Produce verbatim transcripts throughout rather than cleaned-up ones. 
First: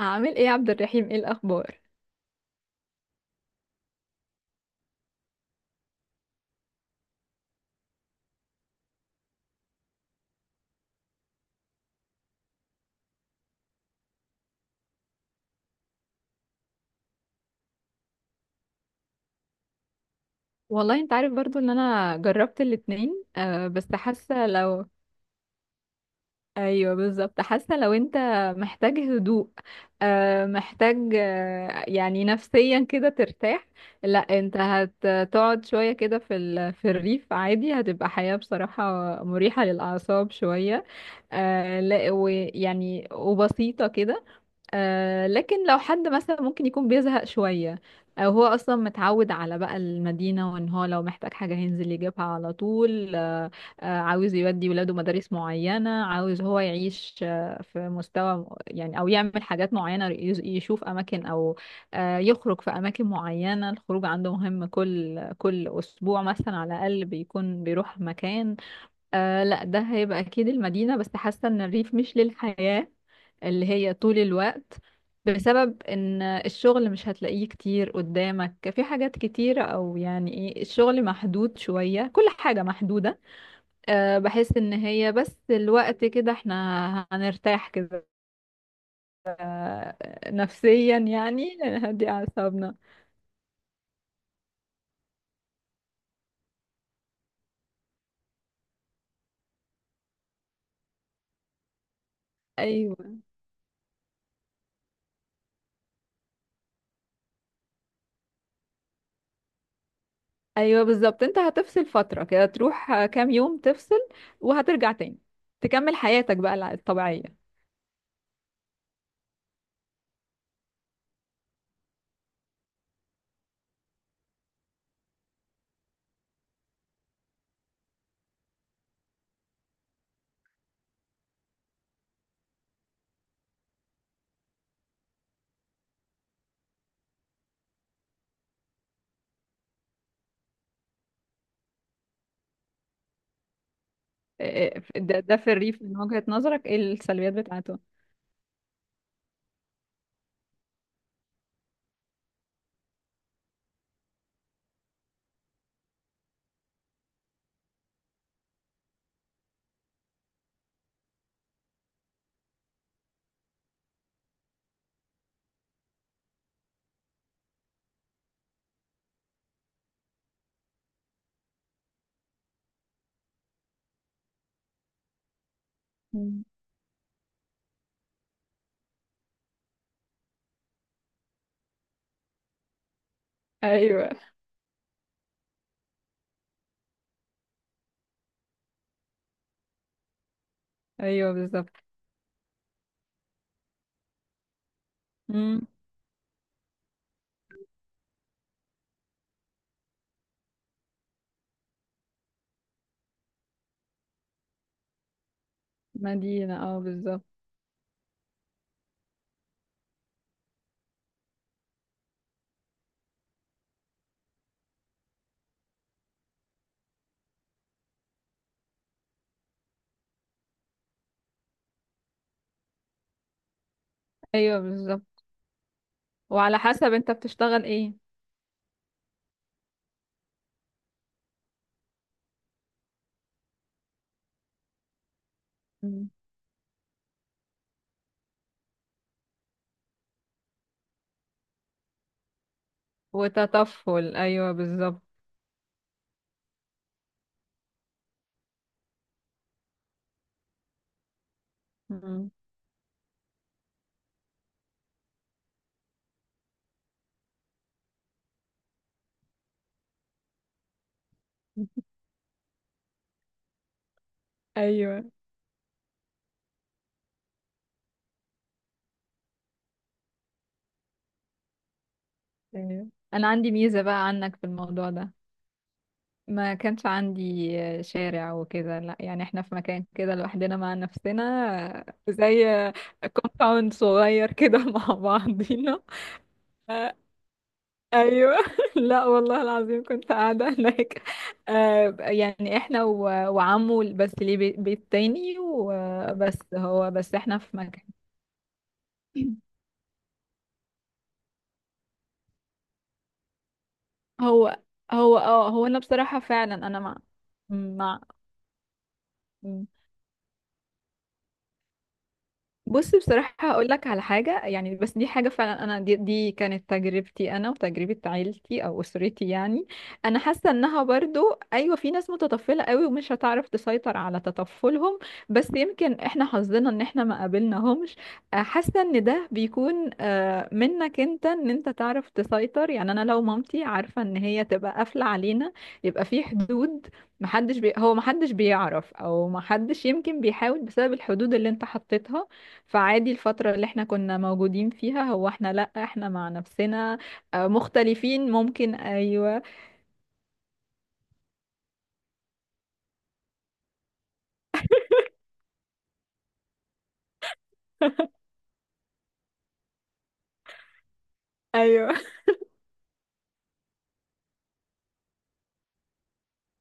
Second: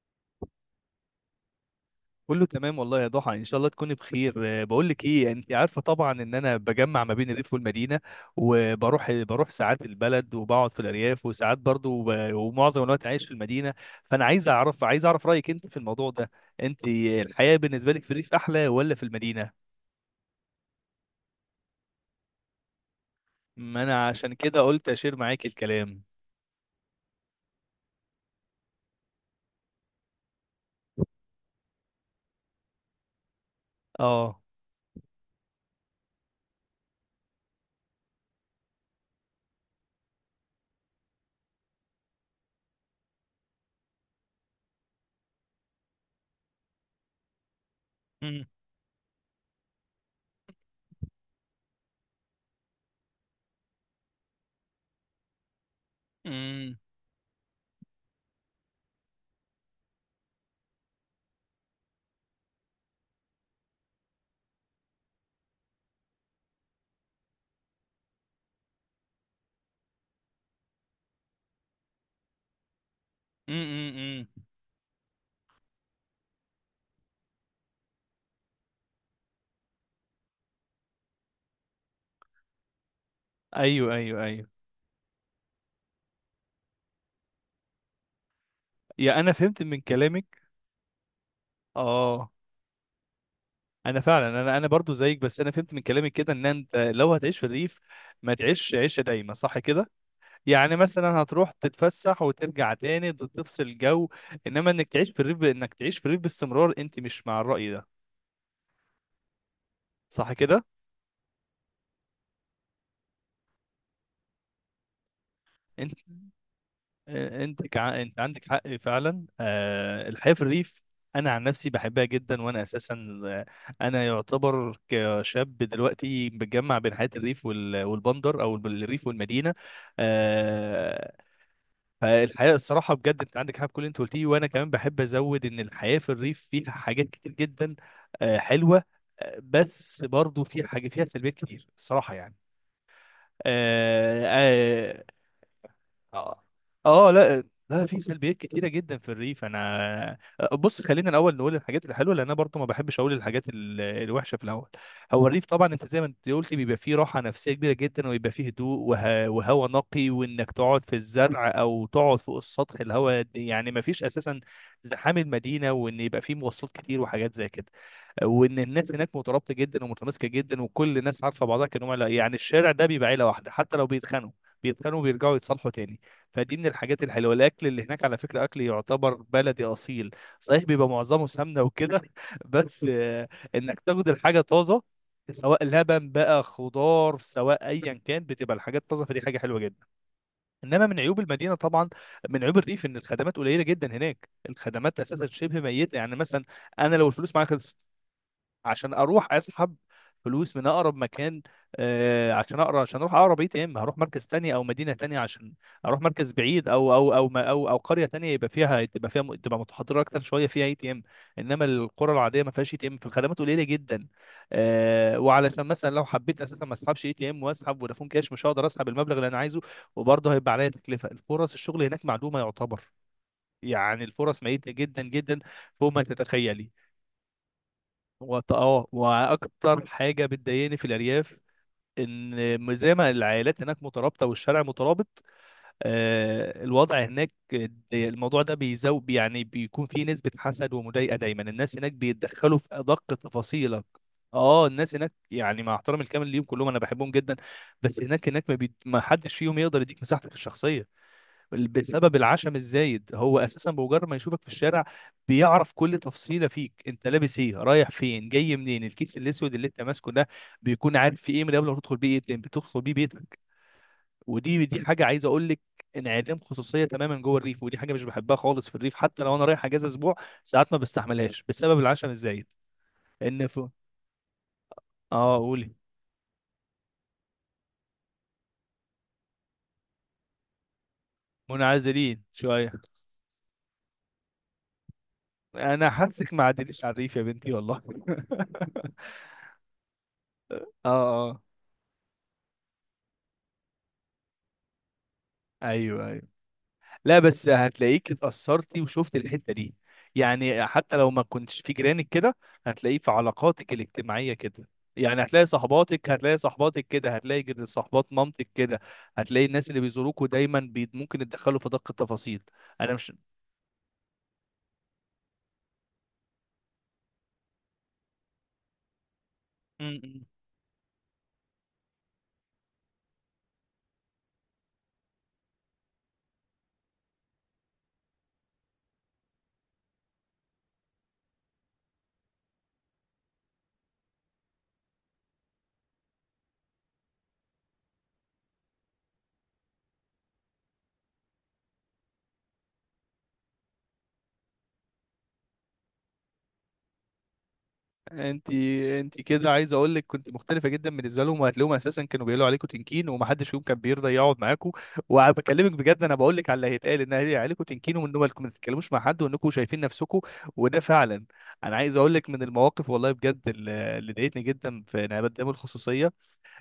عامل ايه يا عبد الرحيم؟ ايه الاخبار؟ كله تمام والله يا ضحى، ان شاء الله تكوني بخير. آه، بقول لك ايه، انت عارفه طبعا ان انا بجمع ما بين الريف والمدينه، وبروح بروح ساعات البلد وبقعد في الارياف، وساعات برضو ب- ومعظم الوقت عايش في المدينه. فانا عايز اعرف، عايز اعرف رايك انت في الموضوع ده. انت الحياه بالنسبه لك في الريف احلى ولا في المدينه؟ والله انت عارف برضو ان انا جربت الاتنين، آه ما بس انا عشان حاسه كده لو قلت اشير معاك الكلام. ايوه بالظبط، حاسه لو انت محتاج هدوء، آه محتاج، آه يعني نفسيا كده ترتاح. لا اه. انت هتقعد شويه كده في ال... في الريف عادي، هتبقى حياه بصراحه مريحه للاعصاب شويه. آه لا ويعني وبسيطه كده. آه لكن لو حد مثلا ممكن يكون بيزهق شوية، أو هو امم أصلا متعود على بقى المدينة، وإن هو لو محتاج حاجة هينزل يجيبها على طول. آه آه عاوز يودي ولاده مدارس معينة، عاوز هو امم يعيش آه في مستوى م- يعني، أو يعمل حاجات معينة، يز- يشوف أماكن أو آه يخرج في أماكن معينة. الخروج عنده مهم، كل كل أسبوع مثلا على الأقل بيكون بيروح مكان. آه لا ده هيبقى اكيد المدينة. بس حاسة ان الريف مش للحياة اللي هي امم طول أمم. الوقت، بسبب ان الشغل مش هتلاقيه كتير قدامك في حاجات كتيرة، او يعني ايه، الشغل محدود شوية، كل حاجة محدودة. ايوه أه ايوه بحس ايوه. ان هي بس الوقت كده احنا هنرتاح كده، يا انا فهمت من كلامك. نفسيا يعني، نهدي اه، اعصابنا. انا فعلا انا انا برضو زيك، بس انا فهمت من كلامك كده ان انت لو هتعيش في الريف ما تعيش عيشه دايمه، صح كده؟ يعني مثلا هتروح تتفسح وترجع تاني ايوه تفصل جو، انما انك تعيش في الريف، انك تعيش في الريف باستمرار انت مش مع الرأي ده، صح كده؟ ايوه بالظبط، انت هتفصل فترة كده، تروح كام يوم تفصل وهترجع تاني انت تكمل حياتك بقى الع- الطبيعية. انت كع... انت عندك حق فعلا. آه الحياه في الريف انا عن نفسي بحبها جدا، وانا اساسا، آه، انا يعتبر كشاب دلوقتي بتجمع بين حياه الريف وال... والبندر او الريف والمدينه. آه، فالحياة الصراحة بجد انت عندك حاجة في كل اللي انت قلتيه، وانا كمان بحب ازود ان الحياة في الريف فيها حاجات كتير جدا، آه، حلوة. آه، بس برضو فيها حاجة، فيها سلبيات كتير الصراحة يعني. آه، إيه- آه، ده ده في الريف من وجهة اه. نظرك، ايه اه، السلبيات لا. بتاعته؟ لا، في سلبيات كتيره جدا في الريف. انا بص، خلينا الاول نقول الحاجات الحلوه، لان انا برضو ما بحبش اقول الحاجات ال- الوحشه في الاول. هو الريف طبعا، انت زي ما انت قلت، بيبقى فيه راحه نفسيه كبيره جدا، ويبقى فيه هدوء وه... وهواء نقي، وانك تقعد في الزرع او تقعد فوق السطح، الهواء يعني ما فيش اساسا زحام المدينه، وان يبقى فيه مواصلات كتير وحاجات زي كده، وان الناس هناك مترابطه جدا ومتماسكه جدا، وكل الناس عارفه بعضها كانهم عيله، يعني الشارع ده بيبقى عيله واحده، حتى لو بيتخانقوا بيتخانقوا وبيرجعوا يتصالحوا تاني. مم. فدي من الحاجات الحلوه. الاكل اللي هناك على فكره اكل يعتبر بلدي اصيل صحيح، بيبقى معظمه سمنه وكده بس آه، انك تاخد ايوه، الحاجه طازه، سواء لبن بقى، خضار، سواء ايا كان، بتبقى الحاجات طازه، فدي حاجه حلوه جدا. انما من عيوب ايوه المدينه بالظبط. طبعا، من عيوب الريف ان الخدمات قليله جدا هناك، الخدمات اساسا شبه مم. ميته، يعني مثلا انا لو الفلوس معايا خلصت، عشان اروح اسحب فلوس من اقرب مكان، آه، عشان اقرا عشان اروح اقرب اي تي ام هروح مركز تاني او مدينه تانية، عشان اروح مركز مدينة، بعيد، اه او او بالظبط. او ما- او او قريه تانية يبقى فيها تبقى فيها تبقى متحضره اكتر شويه فيها اي تي ام. انما القرى العاديه ما فيهاش اي تي ام، فالخدمات قليله جدا. آه، وعلشان مثلا لو حبيت اساسا ما اسحبش اي تي ام واسحب فودافون كاش مش هقدر اسحب المبلغ اللي انا عايزه، وبرضه هيبقى عليا تكلفه. الفرص الشغل هناك معدومه يعتبر، يعني الفرص ايوه ميتة جدا بالظبط. جدا، فوق ما وعلى تتخيلي. حسب انت بتشتغل ايه؟ وط- اه واكتر حاجه بتضايقني في الارياف ان م- زي ما العائلات هناك مترابطه والشارع مترابط، مم. آه، الوضع هناك دي- الموضوع ده بيزو يعني بيكون فيه نسبه حسد ومضايقه، دايما الناس هناك بيتدخلوا في ادق تفاصيلك. وتطفل، ايوه اه الناس بالظبط. هناك، يعني مع احترامي الكامل ليهم كلهم انا بحبهم جدا، بس هناك هناك ما, بي... ما حدش فيهم يقدر يديك مساحتك الشخصيه، بسبب مم. العشم الزايد. هو اساسا بمجرد ما يشوفك في الشارع بيعرف كل تفصيله فيك، انت لابس ايه، رايح فين، جاي منين، الكيس الاسود اللي انت ماسكه ده بيكون عارف فيه ايه من قبل ما تدخل بيه، ايه بتدخل بيه بيتك. ودي دي ايوه، حاجه عايز اقول لك، انعدام خصوصيه تماما جوه الريف، ودي حاجه مش بحبها خالص في الريف. حتى لو انا رايح اجازه اسبوع ساعات ما بستحملهاش بسبب العشم الزايد. ايوه. انا ان عندي ف... ميزة بقى عنك في الموضوع ده. اه قولي. ما كانش عندي شارع وكده، لا يعني احنا في مكان كده لوحدنا مع نفسنا، منعزلين زي شويه. كومباوند صغير كده مع بعضينا. انا حاسك ما عدليش على الريف يا بنتي والله. ايوه لا والله العظيم كنت قاعده اه. هناك. اه. آه يعني احنا و... وعمه بس ليه بي- بيت تاني، ايوه أيوه. وبس هو بس لا احنا بس في مكان. هتلاقيك اتأثرتي وشفت الحتة دي، يعني حتى لو ما كنتش في جيرانك كده، هتلاقيه في علاقاتك الاجتماعية هو كده. هو يعني هتلاقي اه هو انا صحباتك بصراحه هتلاقي فعلا، انا صحباتك مع كده، هتلاقي جد- مع صحبات مامتك كده، هتلاقي الناس اللي بيزوروكوا دايما بي ممكن يتدخلوا في دقة التفاصيل. انا بص مش بصراحة هقول لك على حاجة يعني، بس دي حاجة فعلا. أنا دي, دي كانت تجربتي أنا وتجربة عيلتي أو أسرتي يعني. م- أنا م. حاسة إنها برضو أيوة، في ناس متطفلة قوي ومش هتعرف تسيطر على تطفلهم، بس يمكن إحنا حظنا إن إحنا ما قابلناهمش. آه، حاسة إن ده بيكون آه، منك أنت، إن أنت تعرف تسيطر. يعني أنا لو مامتي عارفة إن هي تبقى قافلة علينا، يبقى في حدود. محدش بي... هو محدش بيعرف، أو محدش يمكن بيحاول بسبب الحدود اللي أنت حطيتها. فعادي الفترة اللي احنا كنا موجودين فيها، هو احنا لأ، احنا مع نفسنا. آه، مختلفين انت، ممكن، انت ايوه. كده عايز اقول لك، كنت مختلفه جدا بالنسبه لهم، وهتلاقيهم اساسا كانوا بيقولوا عليكم تنكين ومحدش فيهم كان بيرضى يقعد معاكم. وبكلمك بجد انا بقول لك على اللي هيتقال، ان هي- عليكم تنكين، وان هو انكم ما تتكلموش مع حد، وانكم شايفين نفسكم. وده فعلا. انا عايز ايوه. اقول لك من المواقف والله بجد اللي اللي ضايقتني جدا في انعدام الخصوصيه،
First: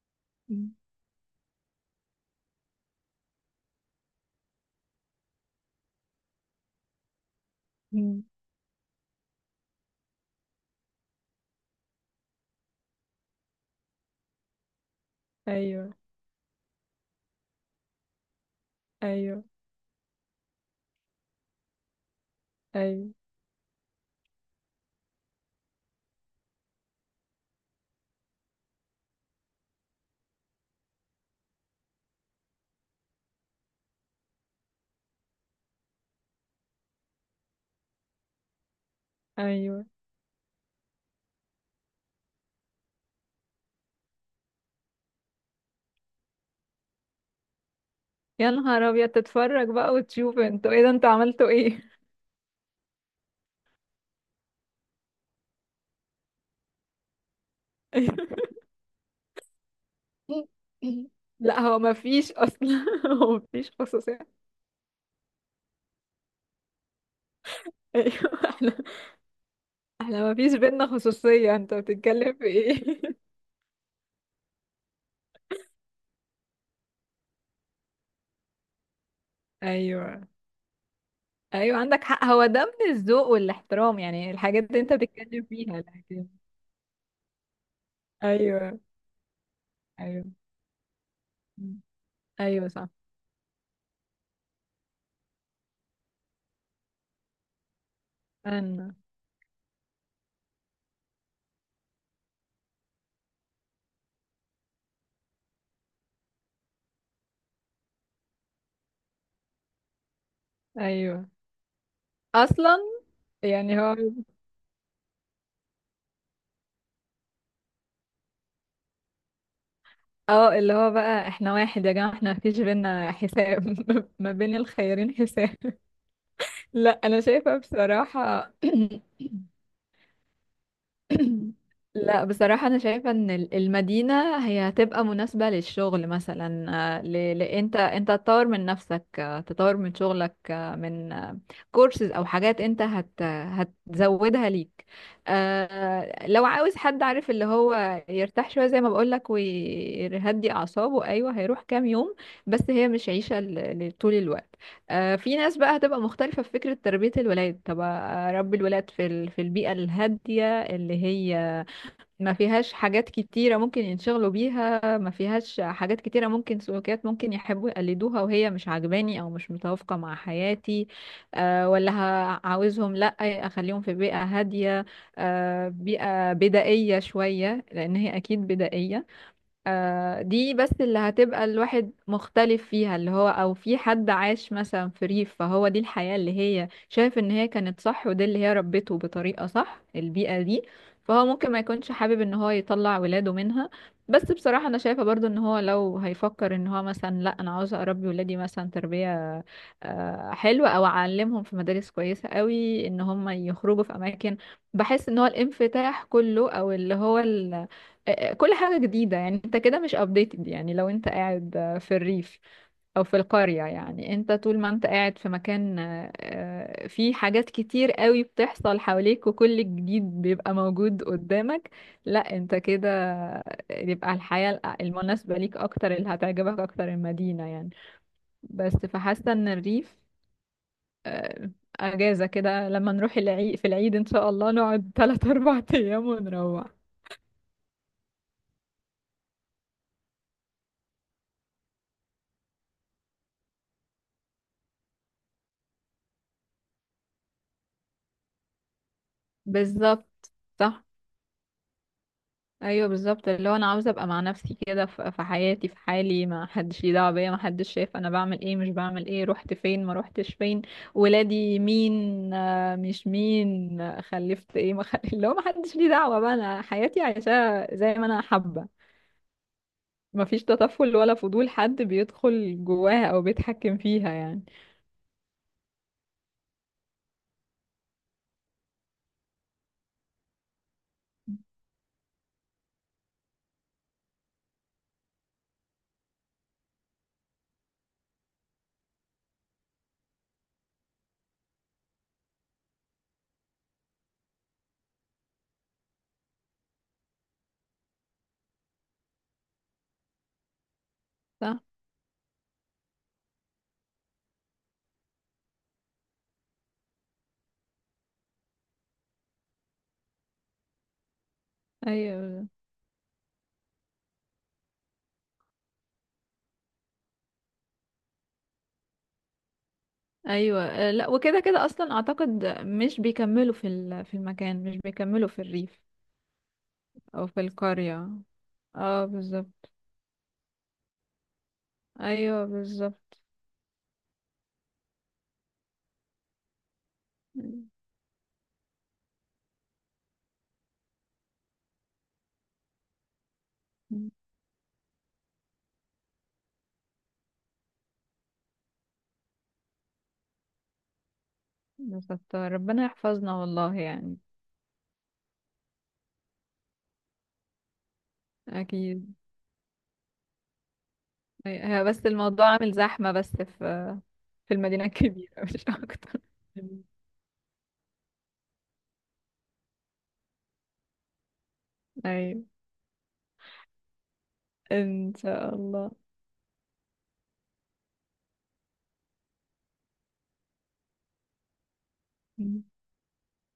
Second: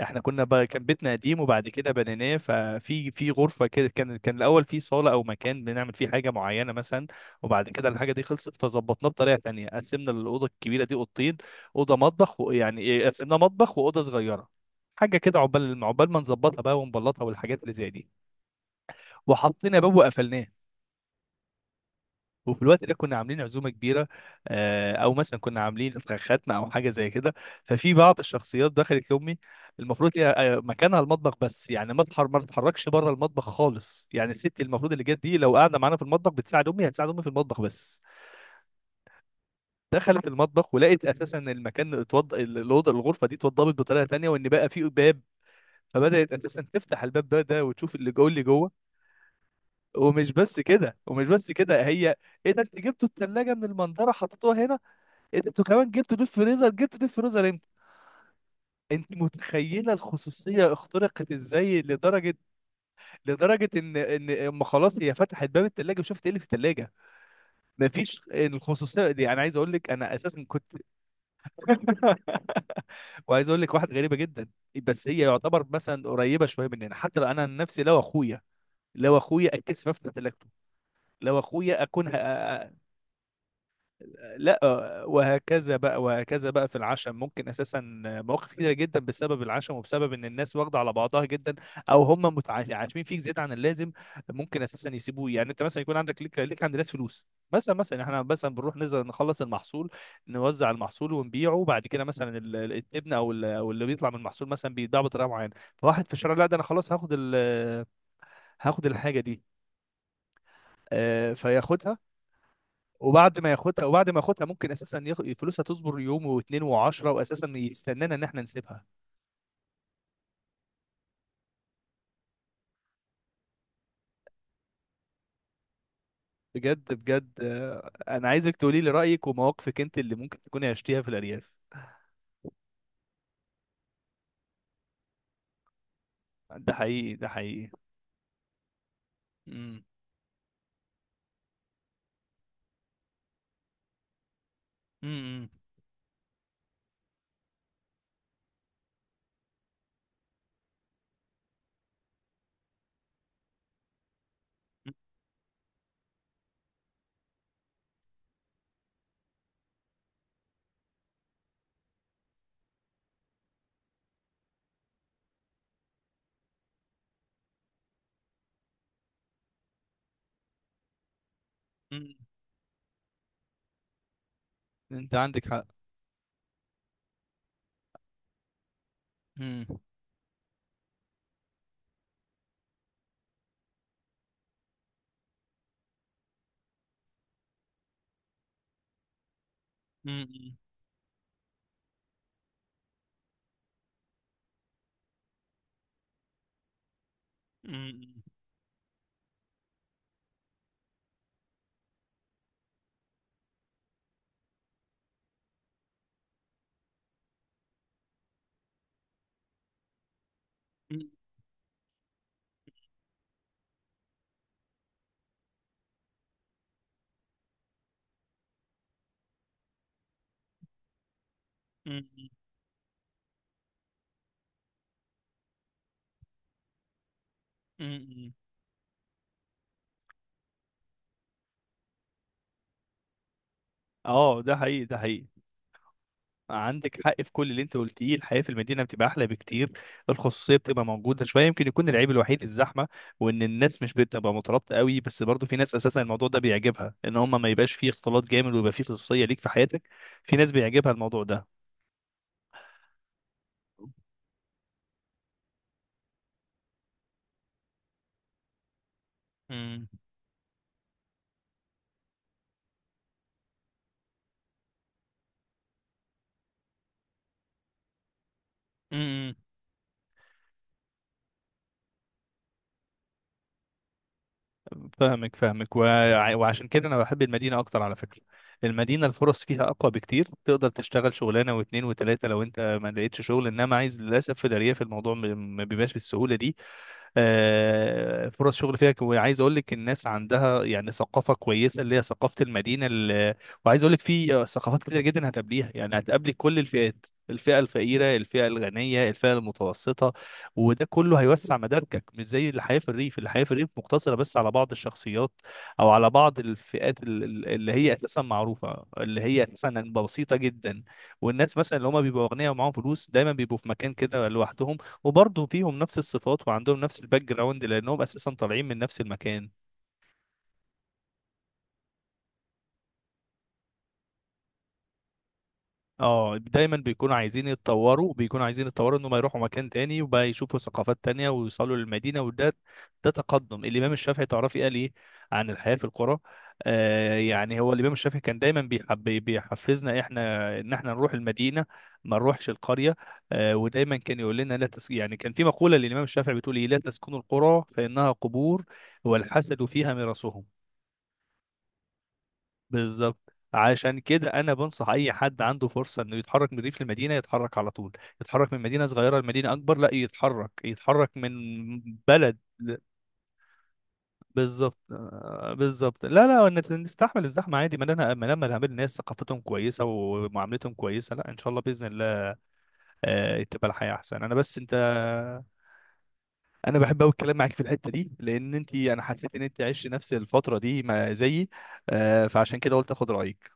احنا كنا بقى كان بيتنا قديم وبعد كده بنيناه. ففي في غرفه كده كان كان الاول في صاله او مكان بنعمل فيه حاجه معينه مثلا، وبعد كده الحاجه دي مم. خلصت فظبطناه بطريقه تانية، قسمنا الاوضه الكبيره دي اوضتين، اوضه مطبخ ويعني ايه، قسمناه مطبخ واوضه صغيره، حاجه كده عقبال ايوه، عقبال ما نظبطها بقى ونبلطها والحاجات اللي زي دي، ايوه، وحطينا باب وقفلناه. وفي الوقت ده ايوه، كنا عاملين عزومه كبيره، آه، او مثلا كنا عاملين ختمه او حاجه زي كده. ففي بعض الشخصيات دخلت لامي، المفروض هي آه، مكانها المطبخ بس، يعني ما تحر ما تتحركش بره المطبخ خالص. يعني الست المفروض اللي جت دي لو قاعده معانا في المطبخ بتساعد امي، هتساعد امي في المطبخ بس. ايوه. دخلت المطبخ ولقيت اساسا المكان اتوض الاوضه الغرفه دي اتوضبت بطريقه تانية، وان بقى في باب، فبدات اساسا تفتح الباب ده ده وتشوف اللي جوه اللي يا جوه نهار ابيض، تتفرج بقى ومش وتشوف؟ بس انتوا ايه ده؟ كده انتوا ومش عملتوا بس كده، ايه؟ هي، ايه ده، انت جبتوا الثلاجه من المنظره حطيتوها هنا؟ إيه ده؟ انتوا كمان جبتوا ديب فريزر؟ جبتوا ديب فريزر امتى؟ انت متخيله الخصوصيه اخترقت لا هو ازاي؟ ما فيش لدرجه، اصلا، هو ما لدرجه فيش ان خصوصية. ان اما خلاص هي فتحت باب الثلاجه وشافت ايه اللي في الثلاجه. مفيش ايوه احنا الخصوصيه دي. انا عايز اقول لك انا احنا ما اساسا فيش كنت بينا خصوصية، انت بتتكلم في ايه؟ وعايز اقول لك واحده غريبه جدا، بس هي يعتبر مثلا قريبه شويه مننا. حتى لو انا عن نفسي، لو اخويا لو اخويا اتكسف افتح ايوه، تلاجته، لو ايوه، اخويا عندك اكون حق. هو ه... ده من الذوق والاحترام يعني، الحاجات دي انت لا. بتتكلم وهكذا فيها، بقى لكن وهكذا بقى في العشم، ممكن اساسا مواقف كتيره ايوه، جدا بسبب العشم وبسبب ان ايوه. الناس واخده على بعضها جدا، مم. او هم متع- ايوه صح. عاشمين فيك زياده عن اللازم. ممكن اساسا يسيبوه، يعني انت مثلا يكون عندك ليك ليك عند ناس فلوس مثلا. مثلا احنا مثلا بنروح انا نزل نخلص المحصول، نوزع المحصول ونبيعه بعد كده. مثلا ال- ال- الابن او ال- او اللي بيطلع من المحصول مثلا بيتباع بطريقه معينه، فواحد في الشارع، لا ده انا خلاص هاخد ال- هاخد الحاجه دي، ايوه آه، فياخدها. اصلا وبعد ما يعني، ياخدها هو وبعد ما ياخدها ممكن اساسا ياخ- فلوسها تصبر يوم واتنين وعشرة، واساسا يستنانا ان احنا نسيبها. اه اللي هو بقى احنا واحد يا جماعه، احنا مفيش بينا حساب. ما بين الخيرين حساب. لا بجد انا بجد شايفه آه، انا بصراحه. عايزك تقولي لي رايك ومواقفك انت اللي ممكن تكوني عشتيها في الارياف. لا بصراحة أنا شايفة إن ال- المدينة هي هتبقى مناسبة للشغل مثلا. ده آه، حقيقي ده ل... ل... حقيقي. أنت أنت تطور من نفسك، آه، تطور امم من شغلك، آه، من كورسز أو حاجات أنت هت... هتزودها ليك. امم آه، لو عاوز حد عارف اللي هو يرتاح شوية زي ما بقولك ويهدي أعصابه، أيوه هيروح كام يوم، بس هي مش عيشة ل... لطول الوقت. آه، في ناس بقى هتبقى مختلفة في فكرة تربية الولاد، طب آه، أربي الولاد في ال... في البيئة الهادية اللي هي ما فيهاش حاجات كتيرة ممكن ينشغلوا بيها، ما فيهاش حاجات كتيرة ممكن سلوكيات ممكن يحبوا يقلدوها وهي مش عاجباني أو مش متوافقة مع حياتي. أه ولا أمم. ه- عاوزهم لأ، أخليهم في بيئة هادية. انت عندك حق. أه بيئة بدائية شوية، لأن هي أكيد بدائية. امم آه دي بس اللي هتبقى الواحد مختلف فيها، اللي هو او في حد عاش مثلا في ريف، فهو دي الحياة اللي هي شايف ان هي كانت صح، ودي اللي هي ربته بطريقة صح، البيئة أمم. دي. فهو ممكن ما يكونش حابب ان هو يطلع ولاده منها. بس بصراحة انا شايفة برضو ان هو لو هيفكر ان هو مثلا، لا انا عاوز اربي أمم. ولادي مثلا تربية آه حلوة، او اعلمهم في مدارس كويسة قوي، ان هم يخرجوا في اماكن. بحس ان هو الانفتاح كله او اللي هو، آه، آه، كل حاجة جديدة، يعني انت كده مش updated، يعني لو أمم. انت قاعد آه، في الريف او في القرية، يعني انت طول ما انت قاعد في مكان آه، آه، فيه حاجات كتير قوي بتحصل حواليك وكل جديد بيبقى موجود قدامك. أمم. لا انت كده يبقى الحياة الأ- المناسبة ليك اكتر، اللي هتعجبك اكتر المدينة يعني. أمم. بس فحاسة ان الريف، آه، اجازة كده، لما نروح العيد، في العيد ان شاء اه الله ده حقيقي نقعد ده حقيقي. ثلاثة اربعة ايام ونروح. عندك حق في كل اللي انت قلتيه، الحياه في المدينه بتبقى احلى بكتير، الخصوصيه بتبقى موجوده شويه، يمكن يكون العيب الوحيد الزحمه، وان الناس مش بتبقى مترابطه قوي. بس برضو في ناس اساسا الموضوع ده بيعجبها، ان هم ما يبقاش فيه اختلاط جامد ويبقى فيه خصوصيه ليك في حياتك. بالظبط في ناس صح. بيعجبها الموضوع ده. ايوه بالظبط، اللي هو انا عاوزه ابقى مع نفسي كده ف- في حياتي، في حالي، ما حدش ليه دعوه بيا، ما حدش شايف انا بعمل ايه، مش بعمل ايه، رحت فين امم ما رحتش فين، ولادي مين، آه، مش مين، آه، خلفت ايه، ما خل... اللي هو ما حدش ليه دعوه بقى، انا حياتي عايشاها زي ما انا حابه. امم ما فيش تطفل ولا فضول حد بيدخل جواها او بيتحكم فيها يعني. فاهمك فاهمك، وع- وعشان كده انا بحب المدينه اكتر على فكره. المدينه الفرص فيها اقوى بكتير، تقدر تشتغل شغلانه واثنين وثلاثه لو انت ما لقيتش شغل، انما عايز، للاسف في الارياف الموضوع م- ما بيبقاش بالسهوله دي. آه، فرص شغل فيها ك- وعايز اقول لك الناس عندها يعني ثقافه كويسه، اللي هي ثقافه المدينه اللي، وعايز اقول لك في آه، ثقافات كتير جدا هتقابليها، يعني هتقابلي كل الفئات، الفئه الفقيره الفئه الغنيه الفئه المتوسطه، وده كله هيوسع صح. مداركك، مش زي الحياه في الريف، الحياه في الريف مقتصره بس على بعض الشخصيات او على بعض الفئات ال- ال- اللي هي اساسا معروفه، اللي هي اساسا بسيطه جدا. والناس مثلا اللي هم بيبقوا ايوه، اغنياء ومعاهم فلوس دايما بيبقوا في مكان كده لوحدهم، وبرضه فيهم نفس الصفات وعندهم نفس الباك جراوند، لانهم اساسا طالعين من نفس المكان. ايوه، آه، لا وكده كده اصلا اعتقد مش بيكملوا في ال- في المكان، مش بيكملوا في الريف اه دايما بيكونوا او في عايزين القرية. يتطوروا، بيكونوا عايزين يتطوروا اه انهم يروحوا بالظبط. مكان تاني وبقى يشوفوا ثقافات تانية ويوصلوا للمدينة، ايوه وده ده بالظبط. تقدم. الامام الشافعي تعرفي قال ايه عن الحياة في القرى؟ آه يعني هو الامام الشافعي كان دايما بيحب، بيحفزنا احنا ان احنا نروح المدينة ما نروحش القرية. آه ودايما كان يقول لنا لا تس... يعني كان في مقولة للامام الشافعي بتقول ايه: لا تسكنوا القرى فانها قبور، والحسد فيها مرسهم. بالظبط، ربنا بالظبط يحفظنا والله عشان يعني. كده انا بنصح اي حد عنده فرصه انه يتحرك من الريف للمدينه يتحرك على طول، يتحرك من مدينه اكيد. صغيره لمدينه اكبر، لا يتحرك، يتحرك من أي- هي بس بلد الموضوع عامل ل- زحمة، بس في في بالظبط. المدينة الكبيرة آه، مش بالظبط، اكتر. لا لا نت- نستحمل الزحمه عادي، ما لنا، ما لما نقابل ناس ثقافتهم كويسه ومعاملتهم كويسه، لا ان شاء الله باذن الله ايوه، آه، تبقى الحياه احسن. انا بس انت ان شاء الله. انا بحب قوي الكلام معاك في الحته دي، لان انت انا حسيت ان انت عشت نفس الفتره دي ما زيي، آه، فعشان كده قلت اخد رايك.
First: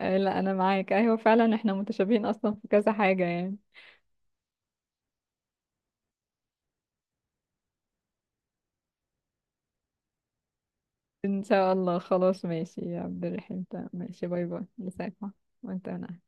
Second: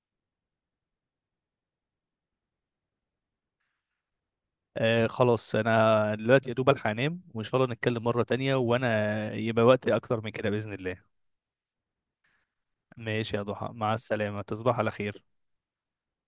آه، لا انا معاك، ايوه فعلا احنا متشابهين اصلا في كذا حاجة يعني. آه خلاص انا دلوقتي يا دوب الحق انام، وان شاء الله نتكلم مرة تانية وانا يبقى وقت اكتر من كده بإذن الله. ان شاء الله، خلاص ماشي يا عبد ماشي يا الرحيم، ضحى، تمام. مع ماشي، السلامة، باي باي، تصبح على مساك. خير. وانت أنا